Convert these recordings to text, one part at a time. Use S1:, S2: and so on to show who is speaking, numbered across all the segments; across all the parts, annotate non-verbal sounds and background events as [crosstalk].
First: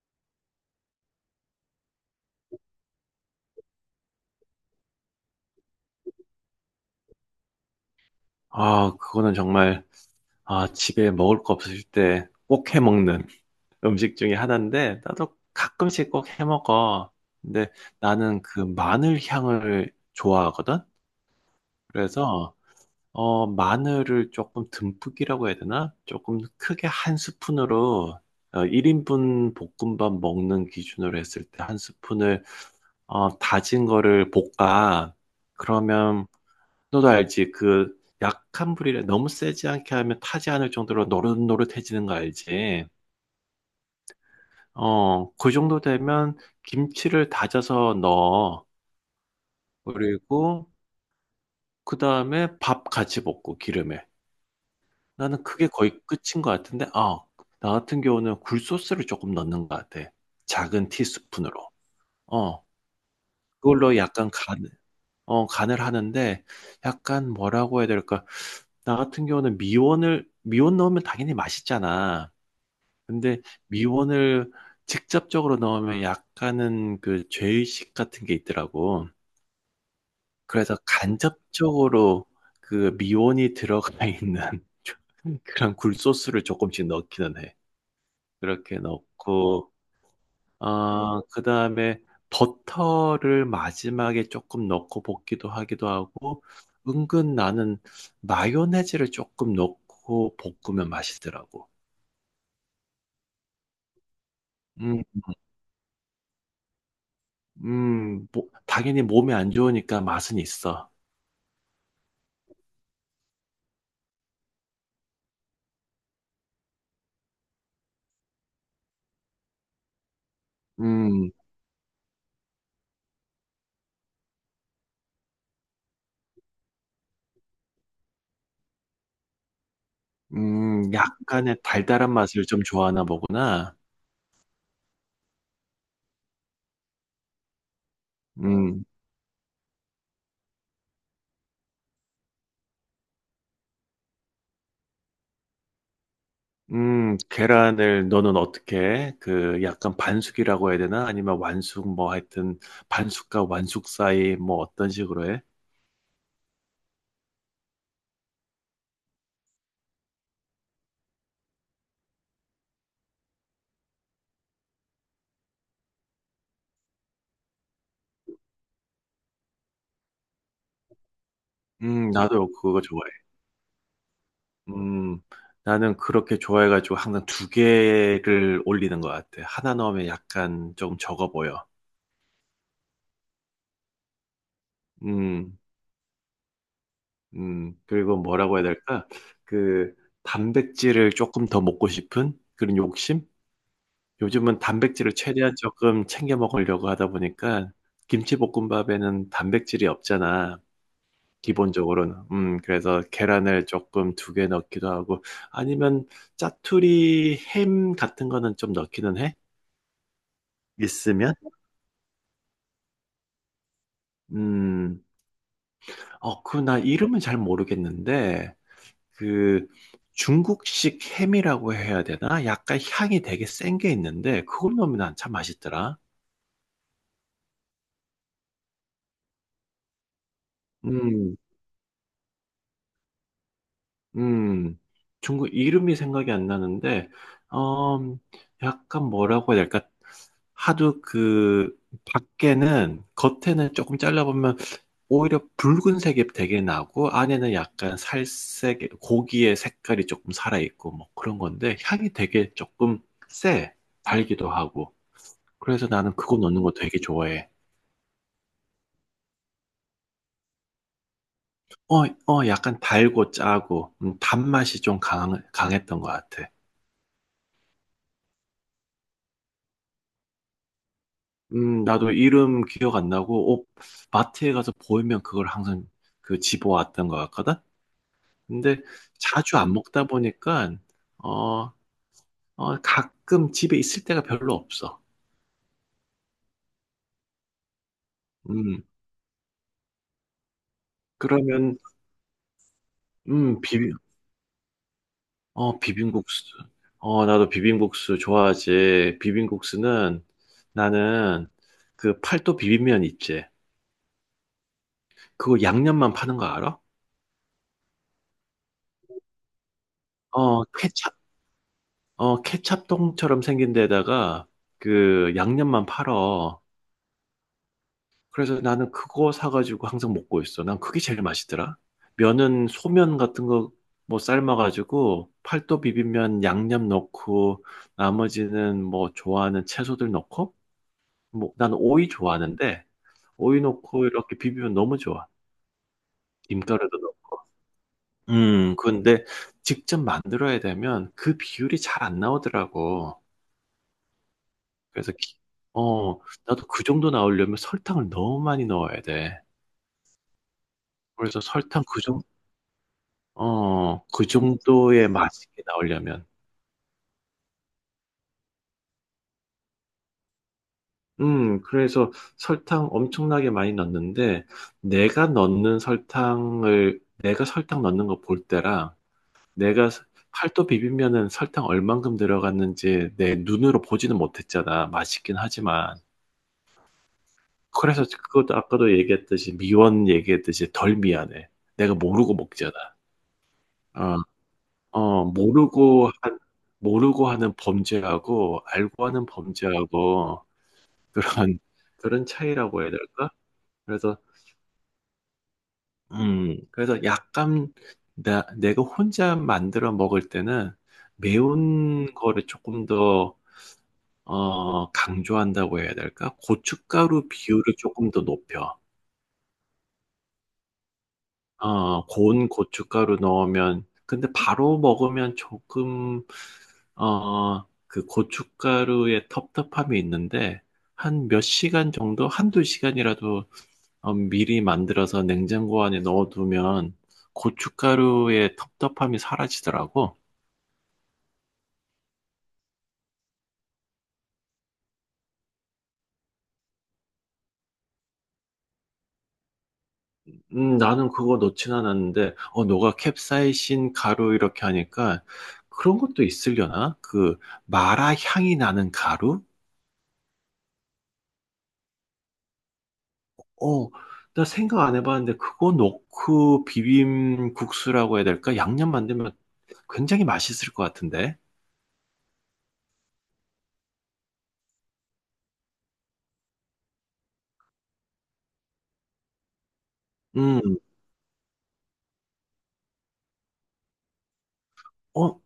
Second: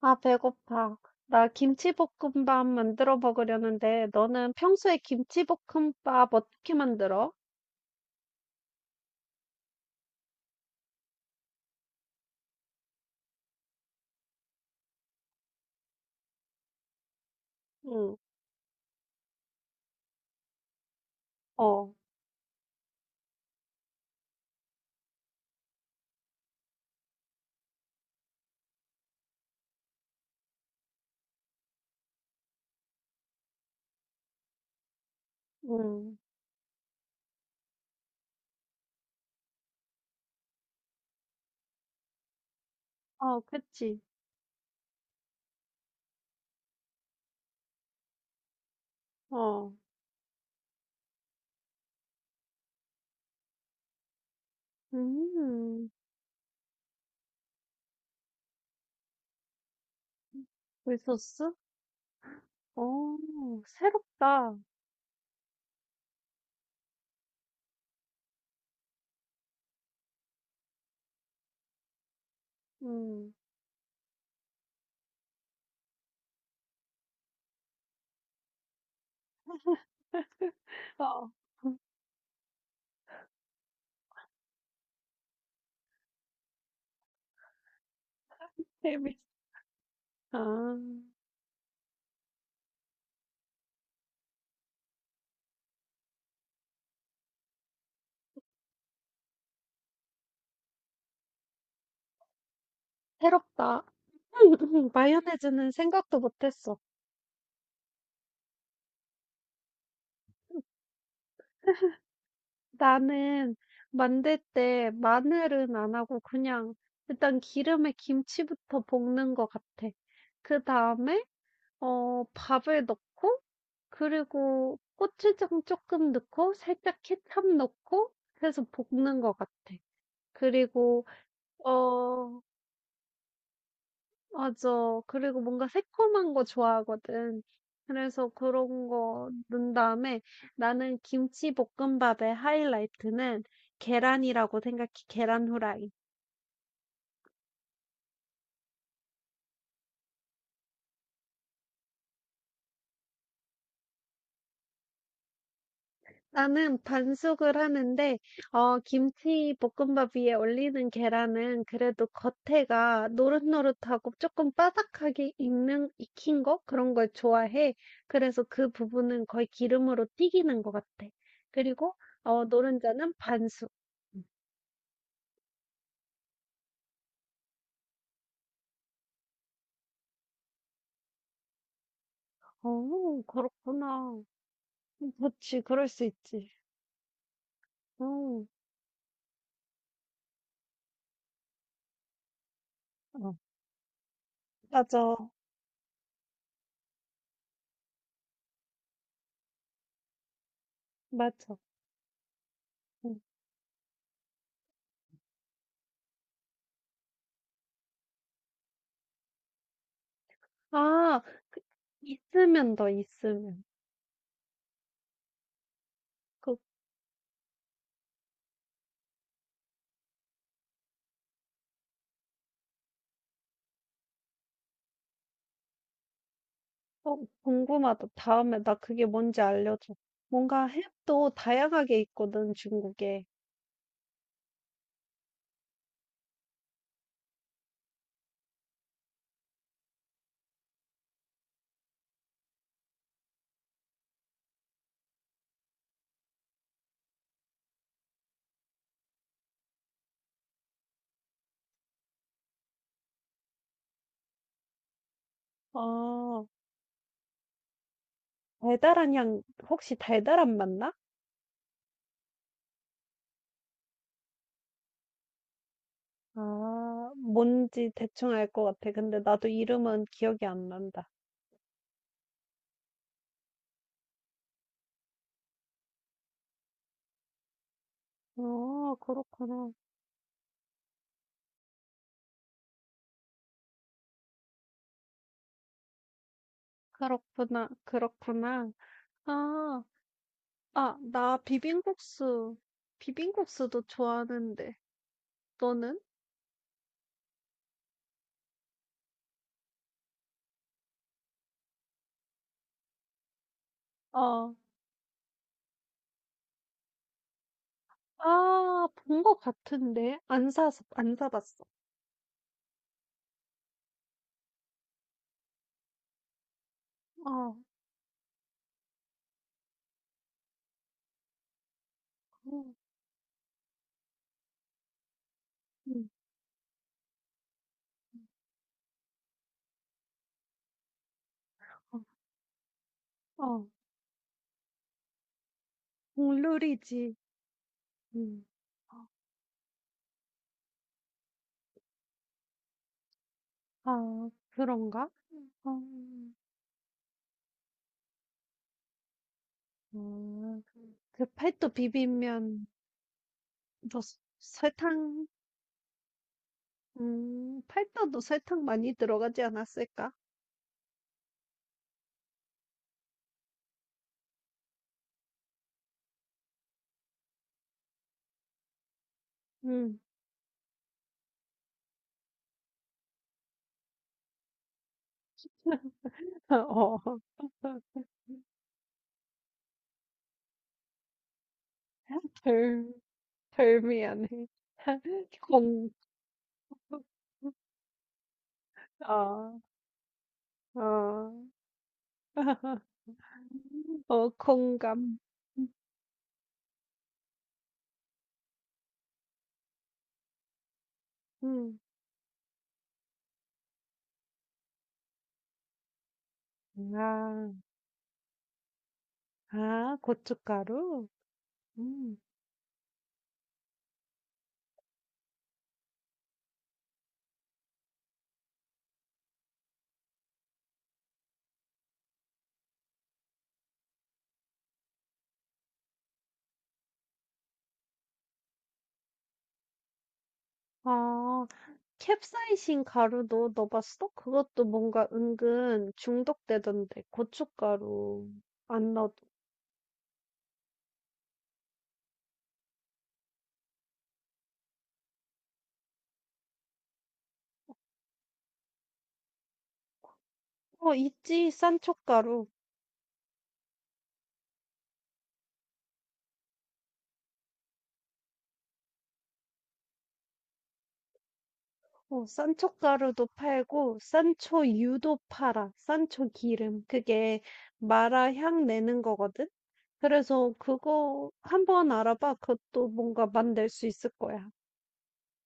S1: 아, 배고파. 나 김치볶음밥 만들어 먹으려는데, 너는 평소에 김치볶음밥 어떻게 만들어?
S2: 그거는 정말, 집에 먹을 거 없을 때 꼭 해 먹는 [laughs] 음식 중에 하나인데, 나도 가끔씩 꼭 해 먹어. 근데
S1: 응.
S2: 나는 그 마늘 향을 좋아하거든?
S1: 어.
S2: 그래서, 마늘을 조금 듬뿍이라고 해야 되나? 조금 크게 한 스푼으로, 1인분 볶음밥 먹는 기준으로 했을 때 한 스푼을, 다진 거를 볶아.
S1: 응.
S2: 그러면 너도 알지? 그 약한 불이라 너무 세지 않게 하면 타지 않을 정도로 노릇노릇해지는 거 알지?
S1: 어, 그치.
S2: 그 정도 되면 김치를 다져서 넣어.
S1: 어.
S2: 그리고 그 다음에 밥 같이 볶고 기름에. 나는 그게
S1: 음.
S2: 거의 끝인 것 같은데, 나 같은 경우는 굴소스를 조금 넣는 것 같아. 작은
S1: 굴소스?
S2: 티스푼으로. 어,
S1: 어.
S2: 그걸로 약간
S1: 새롭다.
S2: 간, 간을 하는데, 약간 뭐라고 해야 될까? 나 같은 경우는 미원 넣으면 당연히 맛있잖아.
S1: 음.
S2: 근데 미원을 직접적으로 넣으면 약간은 그 죄의식 같은 게 있더라고. 그래서
S1: 어. [laughs]
S2: 간접적으로 그 미원이 들어가 있는 [laughs] 그런 굴소스를 조금씩 넣기는 해. 그렇게
S1: 재밌어.
S2: 넣고,
S1: 아.
S2: 그 다음에 버터를 마지막에 조금 넣고 볶기도 하기도 하고, 은근 나는 마요네즈를 조금 넣고 볶으면 맛있더라고.
S1: 새롭다. [laughs]
S2: 음,
S1: 마요네즈는 생각도 못했어.
S2: 뭐, 당연히 몸에 안 좋으니까 맛은 있어.
S1: 나는 만들 때 마늘은 안 하고 그냥 일단 기름에 김치부터 볶는 것 같아. 그 다음에
S2: 음,
S1: 밥을 넣고 그리고 고추장 조금 넣고 살짝 케첩 넣고 해서 볶는 것 같아. 그리고
S2: 약간의 달달한
S1: 어
S2: 맛을 좀 좋아하나 보구나.
S1: 맞아. 그리고 뭔가 새콤한 거 좋아하거든. 그래서
S2: 음,
S1: 그런 거 넣은 다음에 나는 김치볶음밥의 하이라이트는 계란이라고 생각해. 계란 후라이.
S2: 계란을 너는 어떻게 그 약간 반숙이라고 해야 되나? 아니면 완숙 뭐 하여튼 반숙과 완숙 사이 뭐 어떤 식으로 해?
S1: 나는 반숙을 하는데, 김치볶음밥 위에 올리는 계란은 그래도 겉에가 노릇노릇하고 조금 바삭하게 익는, 익힌 거? 그런 걸 좋아해. 그래서 그 부분은 거의 기름으로 튀기는 것 같아. 그리고, 어,
S2: 나도 그거 좋아해.
S1: 노른자는 반숙.
S2: 음, 나는 그렇게 좋아해가지고 항상 두 개를 올리는 것 같아. 하나 넣으면 약간 조금 적어 보여.
S1: 어 그렇구나. 그
S2: 음.
S1: 지 그럴 수 있지.
S2: 그리고
S1: 어.
S2: 뭐라고 해야 될까? 그 단백질을 조금 더 먹고 싶은 그런 욕심?
S1: 어.
S2: 요즘은 단백질을
S1: 맞아.
S2: 최대한 조금 챙겨 먹으려고 하다 보니까 김치볶음밥에는 단백질이 없잖아.
S1: 맞아.
S2: 기본적으로는. 그래서
S1: 응.
S2: 계란을 조금 두 개 넣기도 하고 아니면 짜투리 햄 같은 거는 좀 넣기는 해?
S1: 아
S2: 있으면?
S1: 있으면 더 있으면.
S2: 음,
S1: 그
S2: 그 나 이름은 잘 모르겠는데 그 중국식 햄이라고 해야 되나? 약간 향이 되게 센 게 있는데 그걸 넣으면 난참 맛있더라.
S1: 어 궁금하다. 다음에 나 그게 뭔지 알려줘. 뭔가 햄도
S2: 음,
S1: 다양하게 있거든 중국에.
S2: 음, 중국 이름이 생각이 안 나는데 어, 약간 뭐라고 해야 될까? 하도 그 밖에는 겉에는 조금 잘라보면 오히려 붉은색이 되게 나고 안에는 약간 살색 고기의 색깔이 조금 살아있고 뭐 그런 건데 향이 되게 조금 세 달기도 하고 그래서 나는 그거
S1: 아
S2: 넣는 거 되게 좋아해.
S1: 달달한 향 혹시 달달한 맛나?
S2: 약간 달고 짜고, 강했던 것 같아.
S1: 아 뭔지 대충 알 것 같아. 근데 나도 이름은 기억이 안 난다.
S2: 나도 이름 기억 안 나고, 마트에 가서 보이면 그걸 항상 그 집어왔던 것 같거든? 근데
S1: 어
S2: 자주
S1: 그렇구나.
S2: 안 먹다 보니까, 어, 가끔 집에 있을 때가 별로 없어.
S1: 그렇구나, 그렇구나.
S2: 음,
S1: 아. 아, 나
S2: 그러면,
S1: 비빔국수,
S2: 음,
S1: 비빔국수도
S2: 비빔,
S1: 좋아하는데, 너는?
S2: 비빔국수. 나도 비빔국수 좋아하지. 비빔국수는 나는 그 팔도 비빔면 있지.
S1: 어.
S2: 그거 양념만 파는 거 알아?
S1: 아, 본 것 같은데? 안
S2: 어,
S1: 사서,
S2: 케찹,
S1: 안 사봤어.
S2: 케찹통처럼 생긴 데다가 그 양념만 팔어.
S1: 어.
S2: 그래서 나는 그거 사가지고 항상 먹고 있어. 난 그게 제일 맛있더라. 면은
S1: 음.
S2: 소면 같은 거 뭐 삶아가지고 팔도
S1: 음.
S2: 비빔면 양념 넣고 나머지는 뭐 좋아하는 채소들 넣고 뭐 난 오이 좋아하는데
S1: 어.
S2: 오이
S1: 어.
S2: 넣고 이렇게 비비면 너무 좋아. 김가루도
S1: 국룰이지.
S2: 넣고.
S1: 음.
S2: 근데 직접 만들어야 되면 그 비율이 잘 안 나오더라고.
S1: 아, 그런가?
S2: 그래서 기-
S1: 어.
S2: 어 나도 그 정도 나오려면 설탕을 너무 많이 넣어야 돼.
S1: 음. 그
S2: 그래서
S1: 팔도
S2: 설탕 그 정,
S1: 비빔면, 너
S2: 그 정도의
S1: 설탕,
S2: 맛있게 나오려면.
S1: 팔도도 설탕 많이 들어가지 않았을까?
S2: 그래서 설탕 엄청나게 많이 넣는데, 내가 설탕 넣는 거 볼 때랑, 내가
S1: 음.
S2: 스- 팔도 비빔면은 설탕 얼만큼 들어갔는지 내 눈으로 보지는 못했잖아. 맛있긴 하지만.
S1: [laughs] 어. [laughs]
S2: 그래서 그것도 아까도 얘기했듯이, 미원 얘기했듯이 덜 미안해. 내가 모르고 먹잖아.
S1: 덜.
S2: 어,
S1: 별미하네.
S2: 어,
S1: [laughs] 공,
S2: 모르고 한, 모르고 하는 범죄하고 알고 하는
S1: 아.
S2: 범죄하고
S1: 어.
S2: 그런, 그런
S1: [laughs]
S2: 차이라고 해야 될까? 그래서,
S1: 어, 공감.
S2: 그래서 약간 내가 혼자 만들어 먹을 때는
S1: 음.
S2: 매운 거를 조금 더, 강조한다고 해야 될까? 고춧가루
S1: 아.
S2: 비율을 조금 더 높여.
S1: 아, 고춧가루? 음.
S2: 고운 고춧가루 넣으면, 근데 바로 먹으면 조금 그 고춧가루의 텁텁함이 있는데, 한 몇 시간 정도, 한두 시간이라도 미리 만들어서 냉장고 안에 넣어두면 고춧가루의 텁텁함이 사라지더라고.
S1: 아, 캡사이신 가루도 넣어봤어? 그것도 뭔가 은근 중독되던데, 고춧가루 안 넣어도.
S2: 나는 그거 넣진 않았는데, 너가 캡사이신 가루 이렇게 하니까 그런 것도 있으려나? 그 마라 향이 나는 가루?
S1: 어, 있지, 산초가루.
S2: 어, 나 생각 안 해봤는데 그거 넣고 비빔국수라고 해야 될까? 양념 만들면 굉장히 맛있을 것 같은데.
S1: 어, 산초가루도 팔고, 산초유도 팔아, 산초기름. 그게 마라 향 내는 거거든? 그래서
S2: 음,
S1: 그거 한번 알아봐. 그것도 뭔가 만들 수 있을 거야.
S2: 어,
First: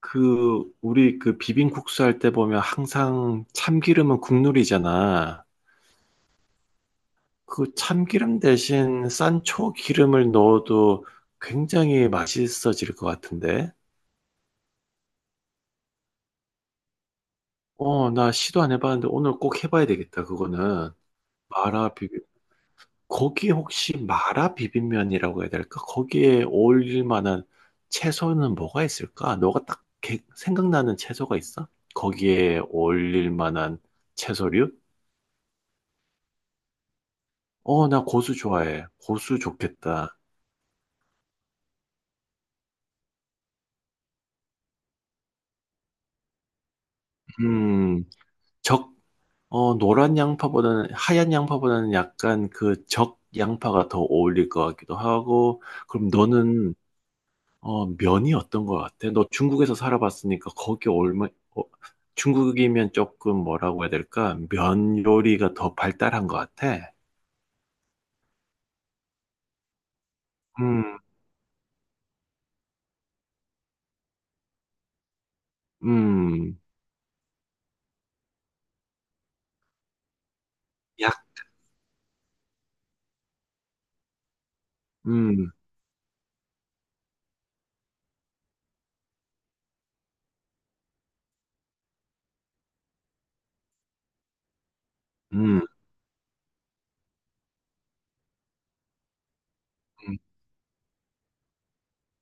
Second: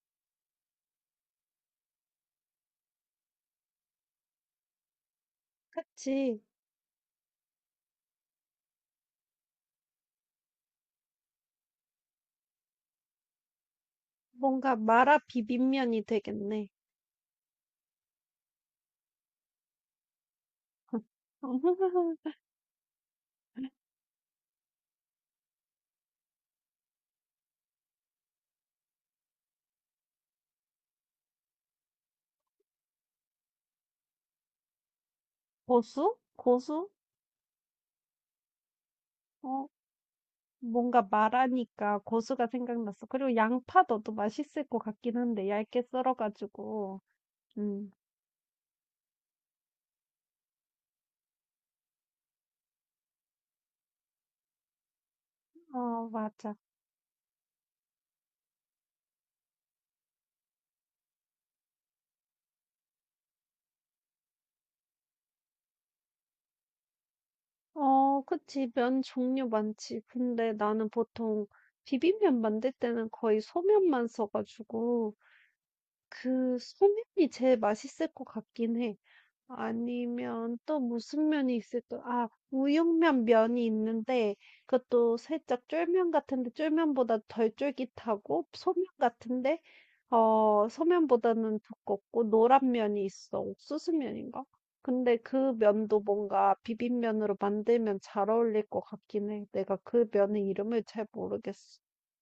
S2: 그, 우리 그 비빔국수 할 때 보면 항상 참기름은 국룰이잖아.
S1: 그치?
S2: 그 참기름 대신 산초 기름을 넣어도 굉장히 맛있어질 것 같은데.
S1: 뭔가 마라 비빔면이 되겠네.
S2: 나 시도 안 해봤는데 오늘 꼭 해봐야 되겠다, 그거는. 마라 비빔,
S1: [laughs]
S2: 거기 혹시 마라 비빔면이라고 해야 될까? 거기에 어울릴 만한 채소는 뭐가 있을까? 너가 생각나는 채소가 있어? 거기에 어울릴 만한 채소류?
S1: 고수? 고수?
S2: 나 고수 좋아해. 고수
S1: 어,
S2: 좋겠다.
S1: 뭔가 마라니까 고수가 생각났어. 그리고 양파 넣어도 맛있을 것 같긴 한데, 얇게 썰어가지고. 음.
S2: 음, 적, 하얀 양파보다는 약간 그 적 양파가 더 어울릴 것 같기도 하고, 그럼
S1: 어, 맞아.
S2: 너는, 면이 어떤 것 같아? 너 중국에서 살아봤으니까 거기 얼마, 어, 중국이면 조금 뭐라고 해야 될까? 면 요리가 더 발달한 것 같아.
S1: 어, 그치. 면 종류 많지. 근데 나는
S2: 음,
S1: 보통 비빔면 만들 때는 거의 소면만 써가지고, 그
S2: 음,
S1: 소면이 제일 맛있을 것 같긴 해. 아니면 또
S2: 약,
S1: 무슨 면이 있을까? 아, 우육면 면이 있는데 그것도
S2: 음,
S1: 살짝 쫄면 같은데 쫄면보다 덜 쫄깃하고 소면 같은데 어, 소면보다는 두껍고 노란 면이 있어. 옥수수 면인가? 근데 그
S2: 음.
S1: 면도 뭔가 비빔면으로 만들면 잘 어울릴 것 같긴 해. 내가 그
S2: 음,
S1: 면의 이름을 잘 모르겠어.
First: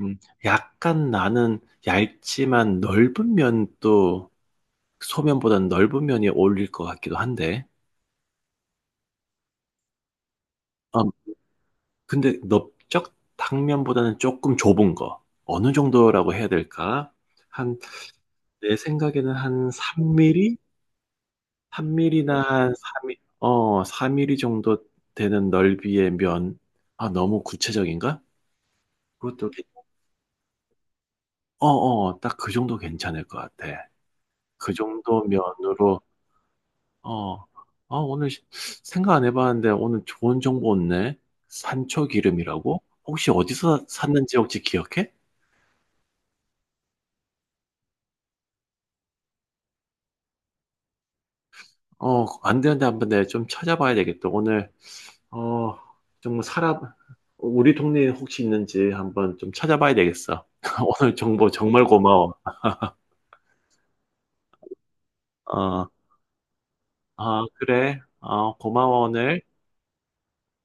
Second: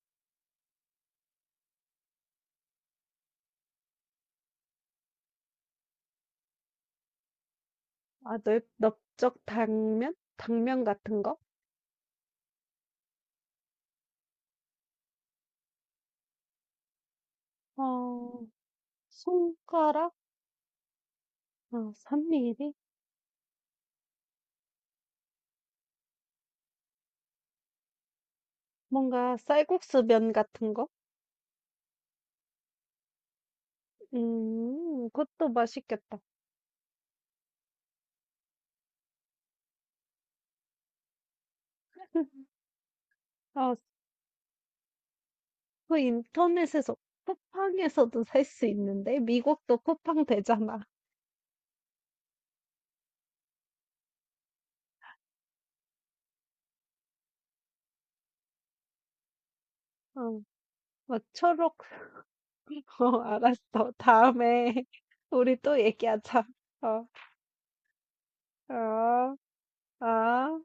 S2: 음. 약간 나는 얇지만 넓은 면도 소면보다는 넓은 면이 어울릴 것 같기도 한데.
S1: 아, 넓, 넓적 당면? 당면
S2: 아,
S1: 같은 거?
S2: 근데 넓적 탕면보다는 조금 좁은 거. 어느 정도라고 해야 될까? 한,
S1: 어,
S2: 내 생각에는 한
S1: 손가락?
S2: 3mm?
S1: 아 3
S2: 3mm나 한
S1: 밀리?
S2: 3mm, 4mm 정도 되는 넓이의 면. 아, 너무 구체적인가?
S1: 뭔가
S2: 그것도, 괜-
S1: 쌀국수 면 같은 거?
S2: 딱 그 정도 괜찮을 것 같아. 그 정도
S1: 그것도
S2: 면으로
S1: 맛있겠다.
S2: 어, 생각 안 해봤는데 오늘 좋은 정보 없네. 산초 기름이라고? 혹시
S1: 아
S2: 어디서 샀는지 혹시 기억해?
S1: 그 인터넷에서 쿠팡에서도 살 수 있는데 미국도 쿠팡 되잖아.
S2: 안 되는데 한번 내가 좀 찾아봐야 되겠다. 오늘, 어, 좀 사람, 우리 동네에 혹시 있는지 한번 좀 찾아봐야
S1: 어
S2: 되겠어. [laughs] 오늘
S1: 막
S2: 정보
S1: 초록
S2: 정말 고마워.
S1: [laughs] 어 알았어. 다음에 [laughs] 우리 또
S2: 어,
S1: 얘기하자. 어.
S2: 아, 그래. 어, 고마워,
S1: 어.
S2: 오늘.
S1: 어.